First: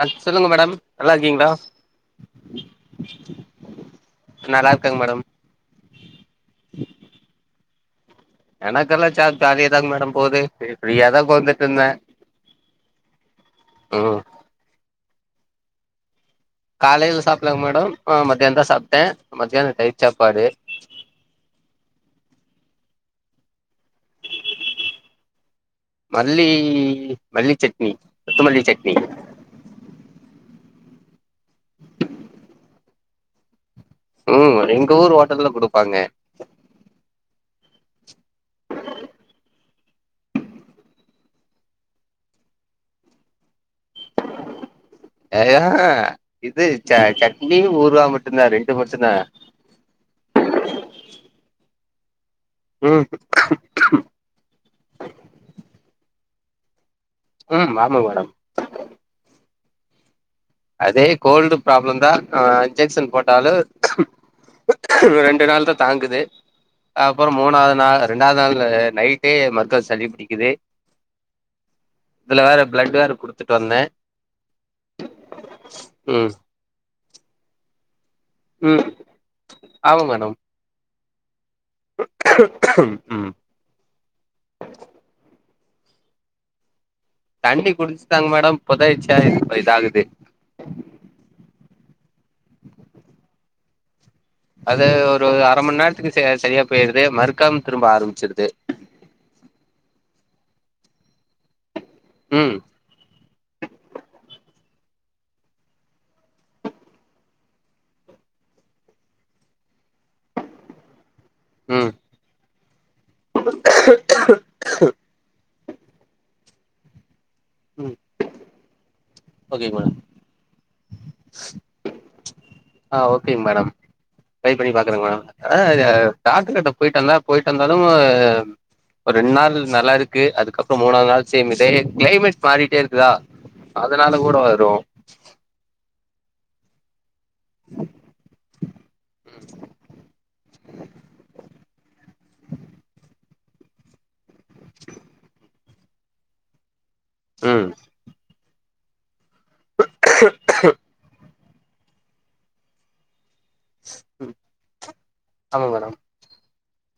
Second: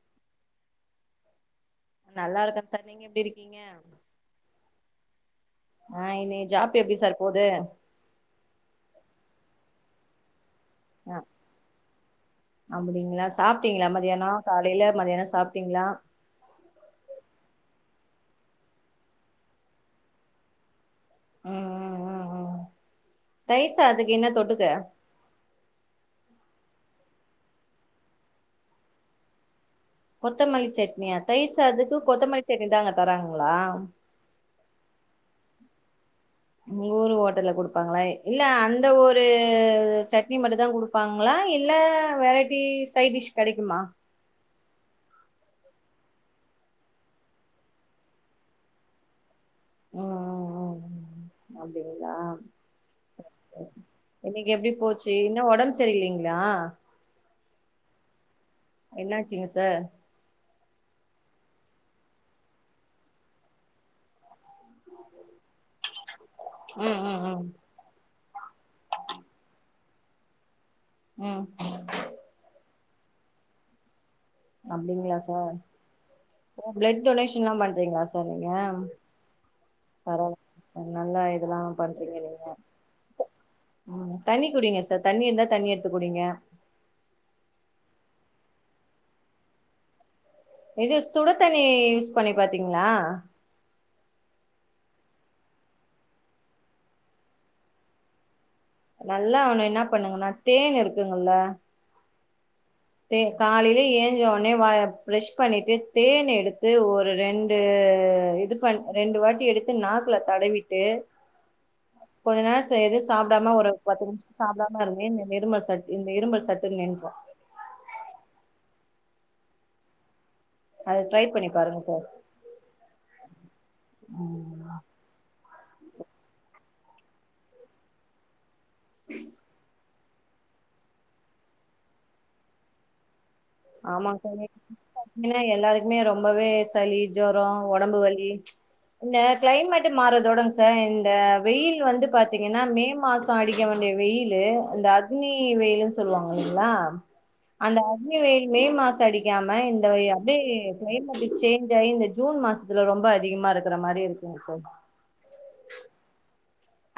அ சொல்லுங்க மேடம் நல்லாருக்கீங்ளா நல்லா இருக்கன் சார் நீங்க எப்டி இருக்கீங்க நல்லா இருக்கங்க மேடம் ஆ இன்னைக்கு ஜாப் எப்டி சார் போது எனக்கெல்லா ஜாப் ஜாலியிதாங் மேடம் போது ஆ ஃப்ரீயாதா உக்காந்துட்டு இருந்தே அப்டிங்களா சாப்பிட்டீங்ளா ம் மதியானோ காலேல மதியானோ சாப்ட்டீங்ளா காலேல சாப்லங் மேடம் மதியானந்தா சாப்ட்டே மத்தியானோ தயிர் சாப்பாடு ம் ம் ம் ம் ம் தயிர் சாதத்துக்கு என்ன தொட்டுக்க மல்லி மல்லி சட்னி கொத்தமல்லி சட்னி கொத்தமல்லி சட்னியா தயிர்சாதத்துக்கு கொத்தமல்லி சட்னி தா அங்க தராங்ளா ம் எங்க ஊர் ஹோட்டல்ல குடுப்பாங்க உங்க ஊரு ஹோட்டல்ல குடுப்பாங்ளா இல்ல அந்த ஒரு சட்னி மட்டுதா குடு ப்பாங்ளா இல்ல. வெரைட்டி சை டிஷ் கெடைக்குமா ஏயா இது ச சட்னியு ஊறுகா மட்டுந்தா ரெண்டு மட்டுந்தா அ அ அ அ அப்டிங்லா ம் இன்னைக்கு எப்டி போச்சு இன்னு ஓடம் சரிலைங்ளா ம் ஆமாங் மேடம் என்னாச்சுங் சார் அதே கோல்டு ப்ராப்ளம் தா ஆ இன்ஜெக்க்ஷன் போட்டாலு ரெண்டு நாள் தா தாங்குது ம் ம் அப்பரோ ம் மூணாவ்து நா ரெண்டாவ்து நாள் நைட்டே மருக்கா சளி புடிக்குது ம் இதுல வேற பிளட் வேற குடுத்துட்டு வந்தே அப்டிங்களா சார் ம் ப்ளட் டொனேஷன் எல்லாம் பண்றீங்ளா சா சார் நீங்க ம் ஆமா மேடம் பரவா நல்ல இதுதா பண்றீங்க நீங்க ம் ம் தண்ணி குடிங்க சார் தண்ணி இருந்தா தண்ணி எடுத்து குடிங்க தண்ணி குடிச்சுட்டாங் மேடம் புதைச்சியா இதாகுது இது சுடு தண்ணி யூஸ் பண்ணி பாத்தீங்ளா அது ஒரு அரமன் நேரத்துக்கு ச சரியா போயிடுது மறுக்காம் திரும்ப ஆரம்ச்சிடுது நல்லா அவன என்னா பண்ணுங்கன்னா தேன் இருக்குங்கல்ல ம் தே காலைலே ஏஞ்சொடனே வா ப்ரஷ் பண்ணிட்டு தேன் எடுத்து ஒரு ரெண்டு இதுபண் ரெண்டு வாட்டி எடுத்து நாக்ல தடவிட்டு ம் கொஞ்ச நேரோ சேரி சாப்டாம ஒரு பத்து நிமிஷம் சாப்டாம இருங்க இந்த நெருமல் சளி இந்த இருமல் சட்டுனு நின்ரு ம் ஓகேங்க மேடம் அது ட்ரை பண்ணி பாருங்க சார் ஆ ஓகேங் மேடம் ம் ட்ரை பண்ணி பாக்குறேங்க மேடம் ஆ டாக்டர் கிட்ட போயிட்டு வந்த போயிட்டு வந்தாலும் ஒரு ரெண்டு நாள்ல நல்லா இருக் க்கு அதுக்கப்புறோ மூணாவ்து நாள் சேம் இதே க்ளைமேட் மாறிட்டே இருக்குதா அதனால கூட வரு பாத்தீங்கனா எல்லாருக்குமே ரொம்பவே சளி ஜொரோ ஒடம்பு வலி இந்த க்ளைமேட் மாறதோடங் சார் இந்த வெயில் வந்து பாத்தீங்கனா மே மாசொ அடிக்க வேண்டிய வெயிலு இந்த அக்னி வெயிலுன் சொல்வாங்க இல்லிங்ளா அந்த ம் அக்னி வெயிலு மே மாசோ அடிக்காம இந்த வந்து க்ளைமேட்டு சேஞ்ச் ஆயி இந்த ஜுன் மாசத்துல ரொம்ப அதிகமா இருக்குற மாரி இருக்குங்க சார் ஆமா மேடம்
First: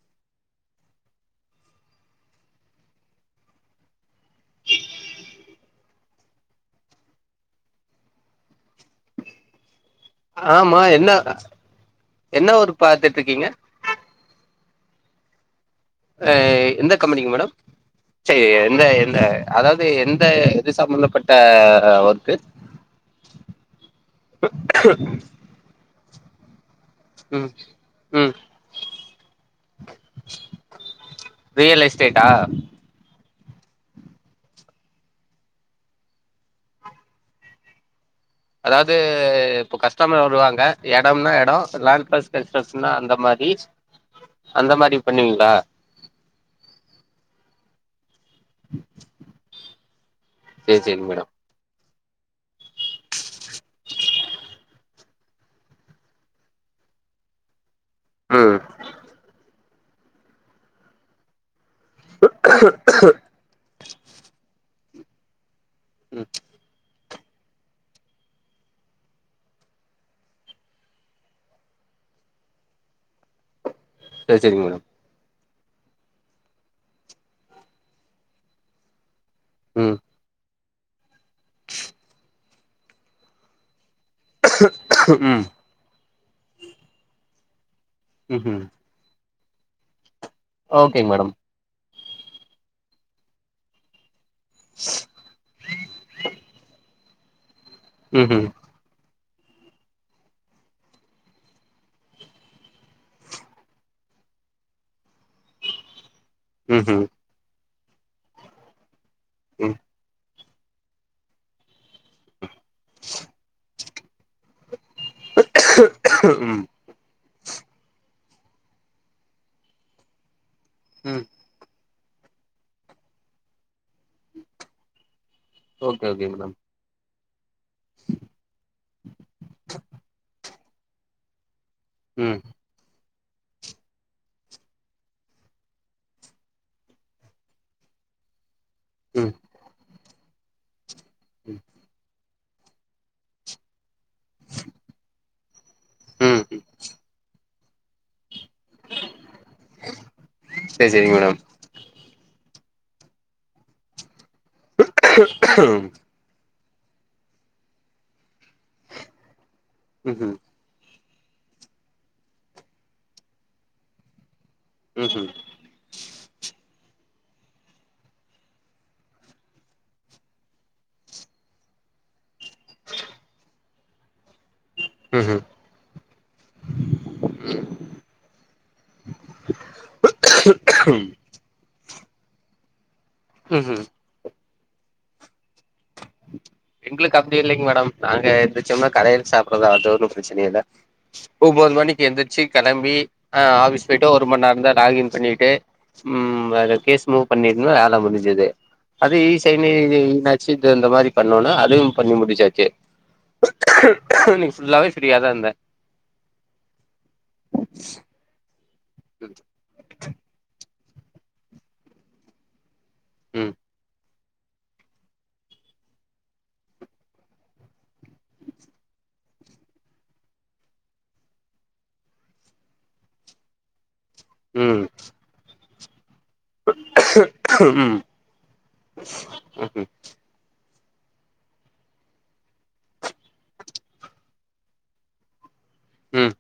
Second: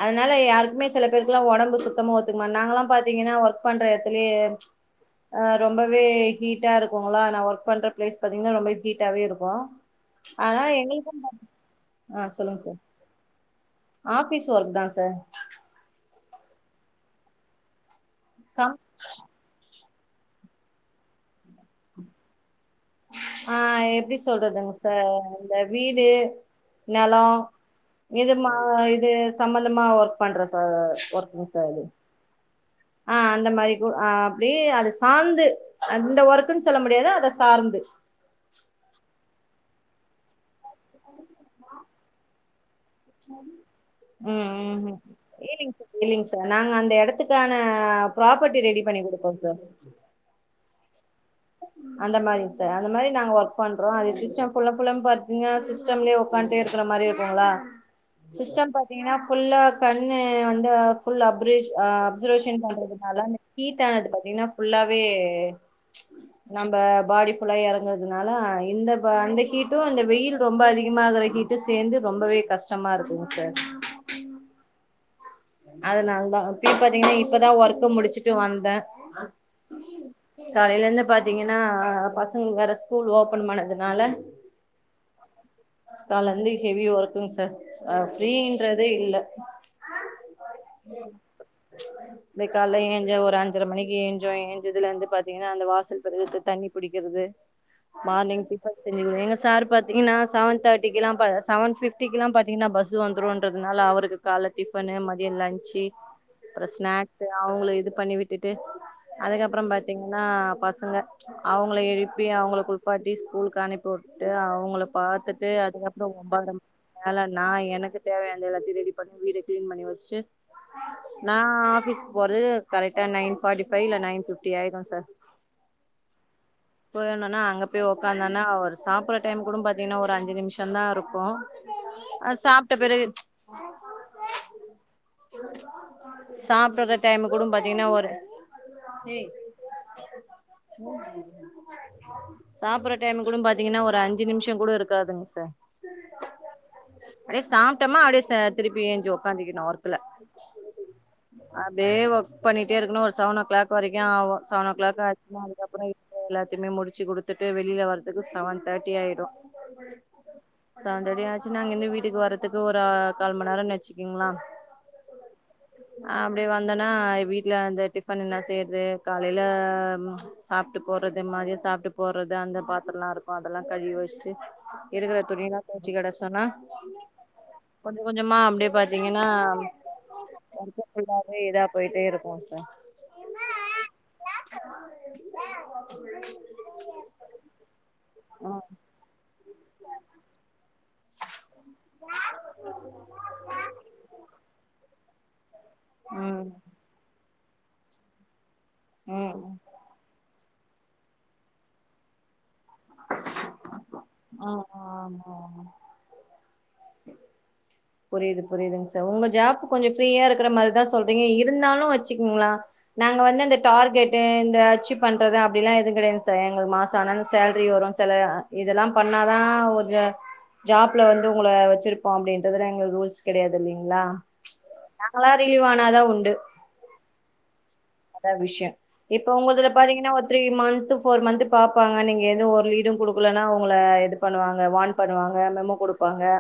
அதுனால யாருக்குமே சில பேருக்குலா ஒடம்பு சுத்தமா ஒத்துக்மா நாங்கலா பாத்தீங்கனா ஒர்க் பண்ற எடத்துலயே அ ரொம்ப ரொம்பவே ஹீட்டா இருக்குங்களா நா ஒர்க் பண்ற பிளேஸ் பாத்தீங்கன்னா ரொம்ப ஹீட்டாவே இருக்கூ ஆனா ஆமா என்ன எங்களுக்கூ பாத்திங் ஆ என்ன சொல்லுங்க சார் ஒர்க் பாத்துட்ருக்கீங்க ஆஃபீஸ் ஒர்க் தா சார் எந்த கம்பெனிங் மேடம் சே கம் எந்த எந்த அதாவ்து எந்த எது சம்பந்தப்பட்ட ஒர்க்கு ஆ எப்டி சொல்றதுங்க சார் இந்த வீடு நெலொ ம் ம் இது மா இது சம்பந்தமா ஒர்க் பண்ற சார் ஒர்க்கிங் சார் இது டா ஆ அந்த மாரி கு ஆ அப்டியே அது சாந்து அந்த ஒர்க்குனு சொல்ல முடியாது அத சார்ந்து அதாவ்து இப்போ கஸ்டமர் வருவாங்க எடம்னா எடொ லேன்ட் பஸ் எக்ஸஸ்னா அந்த மாரி அந்த மாரி பண்ணுவீங்ளா இல்லிங் சார் நாங்க அந்த எடத்துக்கான ப்ராப்பர்டி ரெடி பண்ணி குடுப்போ சார் சேரி சேரிங் மேடம் அந்த மாரிங் சார் அந்த மாரி நாங்க ஒர்க் பண்றோ அது சிஸ்டம் ஃபுல்லன் ஃபுல்லா பாத்தீங்கனா சிஸ் டம்லே உக்காண்ட்டே இருக்குற மாரி இருக்குங்களா ம் சிஸ்டம் பாத்தீங்கனா ஃபுல்லா கண்ணு வந்து ஃபுல்லா அப்ரேஜ் ஆ அப்சர்வேஷன் பண்றதுனால அந்த ஹீட்டானது பாத்தீங்கனா ஃபுல்லாவே ம் நம்ப பாடி ஃபுல்லா எறங்குறதுனால இந்த ப அந்த ஹீட்டு அந்த வெயில் ரொம்ப அதிகமாகற ஹீட் டு சேந்து ரொம்பவே கஷ்டமா இருக்குங் சார் சேரி சேரிங்க மேடம் அதனால தா இப்பயு பாத்தீங்கனா இப்பதா ஒர்க்க முடிச்சுட்டு வந்த ம் காலைல இருந்து பாத்தீங்கனா பசங்களுக்கு வேற ஸ்கூல் ஓபன் பண்ணதுனால ம் கால்ல இருந்து ஹெஃவி ஒர்க்குங் சார் ம்ஹும் ஃப்ரீன்றதே இல்ல ஓகேங் மேடம் அபே கால்ல ஏஞ்சா ஒரு அஞ்சர மணிக்கு ஏ ஞ்சோ ஏஞ்சதுல இருந்து பாத்தீங்கன்னா அந்த வாசல் பெருக்கறது தண்ணி புடிக்கிறது மார்னிங் ம்ஹும் டி ஃபன் செஞ்சு குடு எங்க சார் பாத்தீங்கன்னா செவன் தேர்ட்டிக்கிலா பா செவன் ஃபிஃப்டிக்கிலா பாத்தீங்கன்னா பஸ் ஸு வந்துருன்றதுனால அவுருக்கு கால்ல டிஃபனு ம தியோ லன்ச்சு அப்றோ ம்ஹும் ஸ்நாக்கு அவுங்கல இது பண்ணி விட்டுட்டு அதுக்கப்புறோ ம் பாத்தீங்கன்னா பசங்க அவுங்கள எழுப்பி அவுங்கல குளிப்பாட்டி ஸ்கூலுக்கு அனுப்பி உட் டு அவுங்கள பாத்துட்டு அதுக்கப்றோ ஒம்போதர ம் மேல நா எனக்கு தேவையானத எல்லாத்தையு ரெடி பண்ணி வீட கிளீன் பண்ணி வச்சுட்டு ம் நா ஆஃபீஸ்கு போறது கரெக்ட்டா நைன் ஃபார்ட்டி ஃபைவ் இல்லனா நைன் ஃபிஃப்டி ஆய்டு சார் ஓகே ஓகேங் மேடம் போய் வந்தனா அங்க போய் உக்காந்தனா அவர் சாப்பற டைம் கூட பாத்தீங்கன்னா ஒரு அஞ்சு நிம்ஷோ தா இருக்கு அ ம் சாப்ட்ட பெறகு சாப்பட்ற டைம் கூடு பாத்தீங்கன்னா ஒரு [inaudible] ம் சாப்பற டைம் கூடு பாத்தீங்கன்னா ஒரு அஞ்சு நிம்ஷோ கூட இருக்காதுங்க சார் ம் ம் அப்டே சாப்டமா அப்டே ச திருப்பி ஏஞ்சி ஒக்காந்திக்கனு ஒர்க் சேரி சேரிங்க மேடம் அப்டே ஒர்க் பண்ணிட்டே இருக்கணு ஒரு செவன் ஓ கிளாக் வரைக்கு ஆவு செவன் ஓ கிளாக் ஆச்சுனா ம்ஹூம் அதுக்கப்புறோ எல்லாத்தையுமே முடிச்சு குடுத்துட்டு வெளில வரதுக்கு செவன் தேட்டி ஆய்டு ம் ம் செவன் தேர்ட்டி ஆச்சு நா அங்க இருந்து வீட்டுக்கு வரதுக்கு ஒரு கால் மண் நேரோ வச்சுக்கோங்கள ம் ம் நா அப்டே வந்தன்னா வீட்ல அந்த டிஃபன் என்ன செய்றது காலைல சாப்ட்டு போட்றது மாதியோ சாப்ட்டு போட்றது அந்த பாத்தரோல இருக்கு அதெல்லா கழுவி வச்சுட்டு இருக்கிற ம்ஹூம் துணிலா‌ தோவச்சு கேடாஸ்ட்டோன்னா கொஞ்ச கொஞ்சமா அப்டே பாத்தீங்கன்னா கொஞ்ச ஃபுல்லாவே இதா போயிட்டே இருக்கு சார் ம் ம் [inaudible] எங்களுக்கு அப்டி இல்லைங்க மேடம் நாங்க ம் எந்துச்சோம்னா கடையில சாப்படுறது அது ஒன்னு பிரச்சனை இல்ல ஒம்போது மணிக்கு எந்திருச்சு கெளம்பி ஆ ஆ பிஸ் போய்ட்டு ஒரு மண் நேரோ தா லாகின் பண்ணிட்டு ம் அத கேஸ் மூவ் பண்ணிருந்தா வேல முடிஞ்சது அதே ம் ம் சைனே [unintelligible] இது இந்த மாரி பண்ணுனா அதுவு பண்ணி முடிச்சாச்சு இன்னிக்கு ஆமா ஃபுல்லாவே பிரியாதா ஆமா இருந்தே [inaudible] புரிது புரிதுங் சார் உங்க ஜாப் கொஞ்சோ ஃப்ரீயா இருக்கற மாரிதா சொல்றீங்க இருந்தாலு வச்சுக்கங்ளா நாங்க வந்து ம் அந்த டார்கெட்டு் இந்த அச்சீவ் பண்றது அப்டிலா எது கிடையாது சார் எங்களுக்கு மாசோ ஆனாலு சேல்ரி வரு சில அ இதல்லா பண்ணாதா ஒரு ஜாப்ல வந்து உங்கள வெச்சிருப்போ அப்டின் இதலா எங்க ரூல்ஸ் கெடையாது இல்லிங்களா ம் நாங்களா ரிலீவ்வானாதா உண்டு ம் அதா விஷயோ இப்ப உங்களுதுல பாத்திங்கன்னா த்ரீ மன்த்து ஃபோர் மன்த்து பாப்பாங்க நீங்க எதுவு ஒரு லீடூ குடுக்கலன்னா உங்கள இது பண்ணுவாங்க வார்ன் பண்ணுவாங்க மெமோ குடுப்பாங்க ம்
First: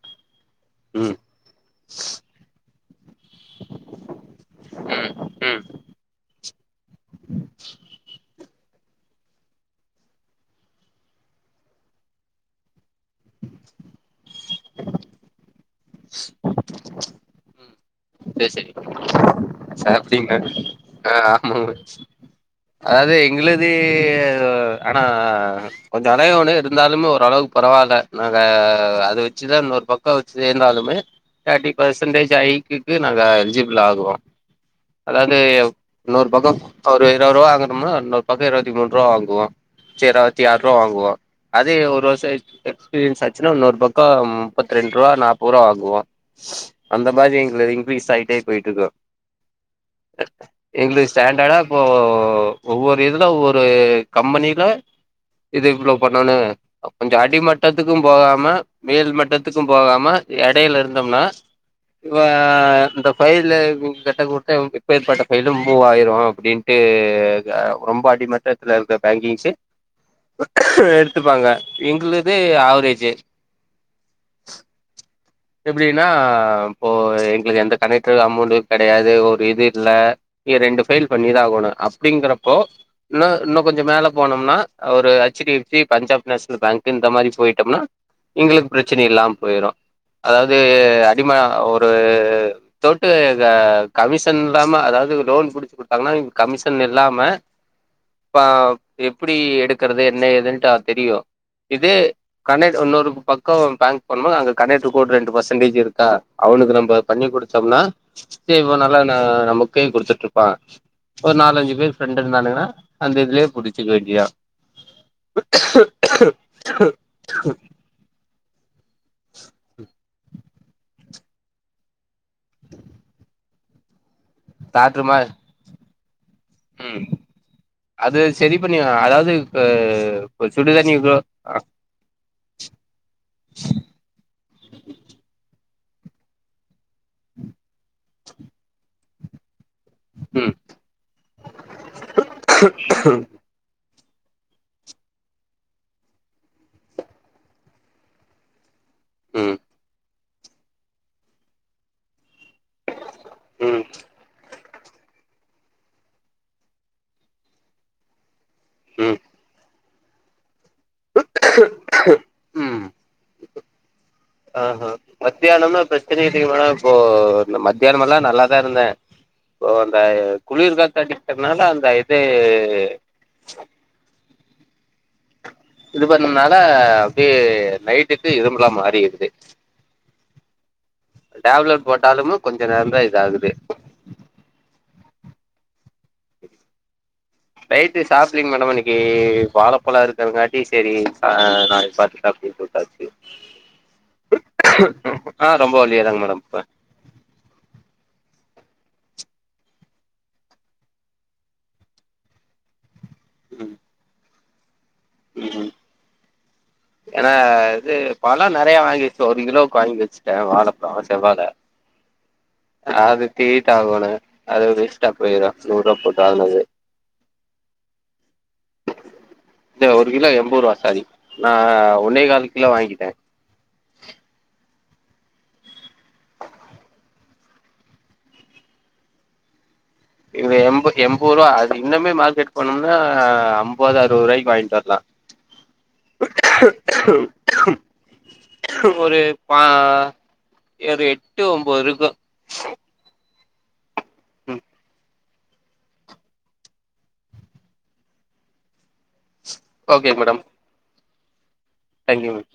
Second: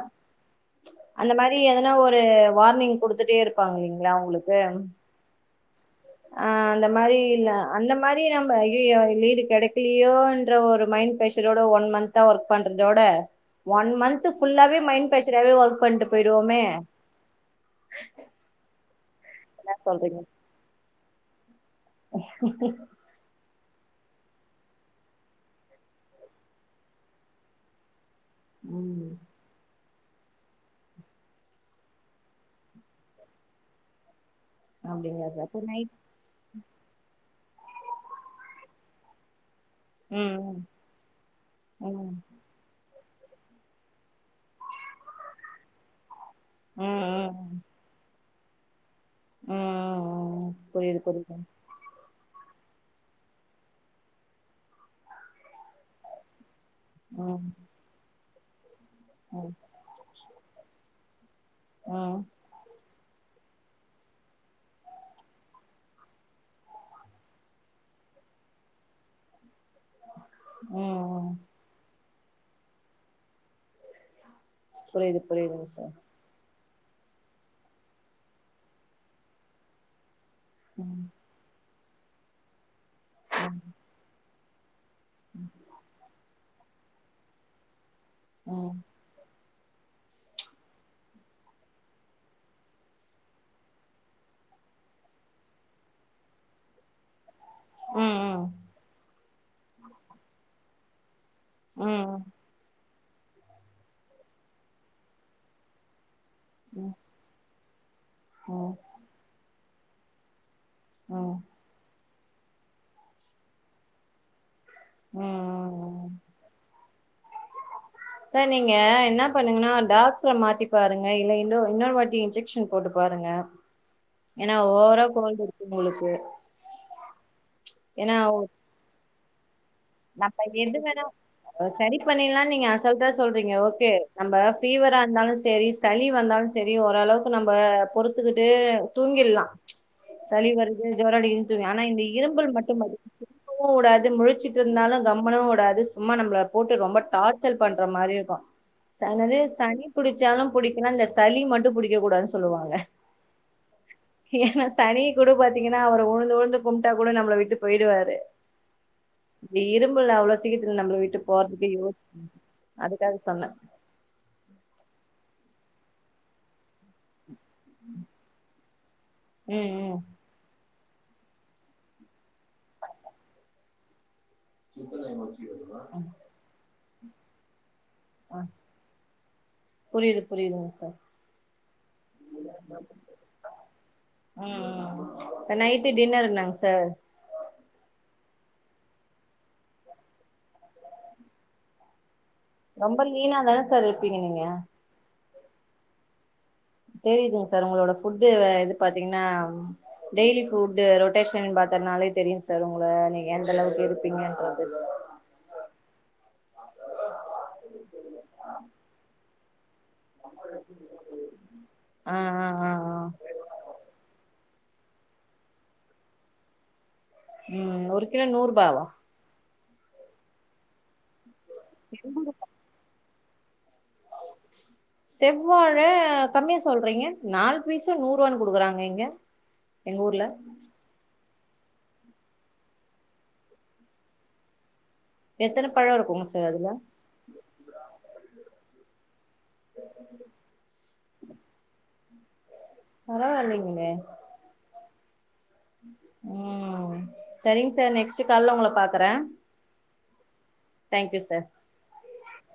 ம் அந்த மாரி எதனா ஒரு வார்னிங் குடுத் துட்டே இருப்பாங்க இல்லிங்களா உங்களுக்கு ம் ம் அ அந்த மாரி இல் அந்த மாரி நம்ம ஐயையோ லீடு கெடைக் கிலியோன்ர ஒரு மைன் பிரஷர்ரோட ஒன் மன்த்தா ஒர்க் பண்றதோட ஒன் மன்த்து ஃபுல்லாவே மைண்ட் பிரஷராவே ஒர்க் பண்ட்டு போய்டுவோமே சேர் சேரி என்ன சாப்டிங்களா சிப்டிங்க ஆ ஆமாங்க ம்ம் அதாவது எங்ளுது ஆனா கொஞ்சோ அழையோனு இருந்தாலுமு ஒரளவுக்கு பரவால நாங்க ம் அது வச்சுதா இன்னொரு பக்கோ வச் சேந்தாலுமே தேர்ட்டி பெர்சன்டேஜ் ஹைக் கு நாங்க எல்ஜிபிள் ஆகுவோ அப்டிங்களா அதாவது சார் இப்ப நைட் இன்னொரு பக்கோ ஒரு இருவது ருவா வாங்குனம்மா இன்னொரு பக்கோ இருவத்தி மூணு ருவ வாங்குவோ [unintelligible] இருவத்தி ம் ஆறு ருவா வாங்குவோ அதே ஒரு ம் வருஷோ கழிச்சு எக்ஸ்பீரியன்ஸ் ஆச்சுன்னா இன்னொரு பக்கோ முப்பத்து ரெண்டு ருவா நாற்பது ருவா வாங்குவோ ம் அந்த ம் மாதிரி ம் எங்குளுது இன்கீரீஸ் ஆயிட்டே போயிட்ருக்கு ம் ம் புரியுது எங்களுக்கு புரியுது ஸ்டாண்டர்டா இப்போ ஒவ்வொரு இதுல ஒவ்வொரு கம்பனில இது இவ்ளோ பண்ணணு கொஞ்சோ அடி ம் மட்டத்துக்கு போகாம மேல் ம் மட்டத்துக்கு போகாம எடையில இருந்தம்னா ம் ம் இவா இந்த ஃபைலு கு கெட்ட குட் இப்ப இப்பேர் பட்ட ஃபைலு மூவ் ஆயிரு அப்டீன்ட்டு க ரொம்ப அடிமட்டத்துல இருக்க பேங்கிங்ஸ்ஸு ம் எடுத்துப்பாங்க எங்களுது ஆவரேஜ்ஜு புரிது புரிது எப்படின்னா இப்போ எங்களுக்கு எந்த கனெக்டரு அமௌன்டு கெடையாது ஒரு இது இல்ல நீ ரெண்டு ம் ஃபைல் பண்ணிதா ஆகோணு அப்படிங்கறப்போ இன்னு இன்னு கொஞ்சோ மேல போனம்னா ஒரு H D F C Punjab national bank இந்த மாரி போயிட்டம்னா எங்களுக்கு ம் பிரச் சன இல்லாம போயிரு அதாவது அடிம ஒரு தோட்டு எங்க கமிஷன் இல்லாம அதாவது லோன் புடிச்சு குடுத்தாங்கன்னா நீங்க கமிஷன் இல்லாம ம் அப்ப ம் எப்படி எடுக்கறது என்ன ஏதுன்ட்டு ஆ தெரியு இது ம் கண்ணட் இன்னொரு பக்கோ பேங்க் போனம்மா அங்க கண்ணட் கோடு ரெண்டு பர்சன்டேஜ் இருக்கா அவனுக்கு நம்ப பண்ணி குடுத்தம்னா சேரி ம் பா நல்லா நா நமக்கே குடுத்துட்ருப்பாங்க ஒரு ம் நாலஞ்சு பேர் ரெண்டு இருந்தாலுங்ன்னா அந்த இதுலயே புடிச்சுக்க வேண்டியாத ம் ம் சார் நீங்க என்ன பண்ணுங்கன்னா டாக்டரை மாத்தி பாருங்க இல்ல இன்னொ இன்னொரு வாட்டி இன்ஜெக்ஷன் போட்டு பாருங்க ஏனா ஓவரா காட்டுமா கோல்டு இருக்குனு சொல்லுசு ம் அது சரி பண்ணி அதாது நம்ம இ எது சுடுதண்ணி வேணா சரி பண்ணிரலா நீங்க அசால்டா சொல்றீங்க ஓகே நம்ம ஃபீவரா இருந்தாலு சேரி சளி வந்தாலு சேரி ஓரளவுக்கு நம்ம பொறுத்துகிட்டு தூங்கிடலா சளி ம் வருது ஜோராஅடிக்குது இரு தங்க ஆனா இந்த இரும்பல மட்டு கூடாது முழச்சு இருந்தாலு கம்பளி உடாது சும்மா நம்மள போட்டு ரொம்ப டார்ச்சல் பண்ற மாரி இருக்கு என்னது ம் சனி புடிச்சாலு புடிக்கலா இந்த சளி மட்டு புடிக்க கூடாதுன்னு சொல்லுவாங்க ம் ஏனா சனி கூட பாத்தீங்கன்னா அவர் உழுந்து உழுந்து கும்பிட்டா கூட நம்மளை விட்டு போயிடுவாரு ம் இந்த இரும்பல் அவ்ளோ சீக்கிறத்துல நம்மள வீட்டு போறதுக்கு யோசிக்கு அதுக்காக சொன்னே ஆ ஹா மத்தியானம்மே பிரச்சனை இல்லைங்க மேடம் இப்போ மத்தியான மெல்லா நல்லாதா இருந்தே ம் இப்ப அந்த ம் குளிர் காத்தடிக்கிறெதுனாலே அந்த இது [unintelligible] இது பண்ணனாலே அப்டியே நைட்டுக்கு ஆ இரும்மலா மாறிடுது புரியுது புரியுதுங்க சார் டேப்லட் போட்டாலுமே கொஞ்ச நேர தா இத ஆகுது நைட்டு டின்னர்ரு என்னங்க சார் நைட்டு சாப்லிங்க மேடம் இன்னைக்கு வாழைப்பழ இருக்குருங்காட்டியு சேரி நாளைக்கு பாத்துகலா ரொம்ப லீனா தானே சார் இருப்பீங்க நீங்க ஆ ரொம்ப ஒல்லியா தாங்க மேடம் இருப்பே தெரியுதுங்க சார் உங்களோட புட் இது பாத்தீங்கன்னா டெய்லி ஃபுட் ரொட்டேஷன் பாத்தனாலே தெரியு சார் உங்க நீங்க ஏந்தளவுக்கு இருப்பீங்கன்றது ம் ம் ஏனா இது பழ நெறைய வாங்கி வச்சிடோ ஒரு கிலோக்கு வாங்கி வச்சிட்ட வாழபழ செவ்வாழ அ அ அ அது ரீட்டாவோனு அது வேஸ்டா போயிரு நூறு ரூவா போட்டு வாங்னது ம் ஒரு கிலோ நூர் ரூபாவா இல்ல ஒரு கிலோ எண்பரூவா சாரி நா ஒன்னே கால் கிலோ வாங்கிட் டே செவ்வாழ கம்மியா சொல்றீங்க நாலு பீசே நூறு ரூவான்னு குடுகுறாங்க இங்க எங்க ஊர்ல இவன் எண்ப எண்பரூவா அது இன்னமே மார்கெட் போனம்னா ஐம்பது அறுவது ரூவாய்க்கி வாங்கிட் வர்லா எத்தன பழோ இருக்குங்க சார் அதுல ஒரு பா எரு எட்டு ஒம்போருக்கு பரவாயில்லீங்களே ம் ம் சரிங் சார் நெக்ஸ்ட்டு காலைலே உங்கள பாக்குறோ okay madam thank you sir thank you ma'am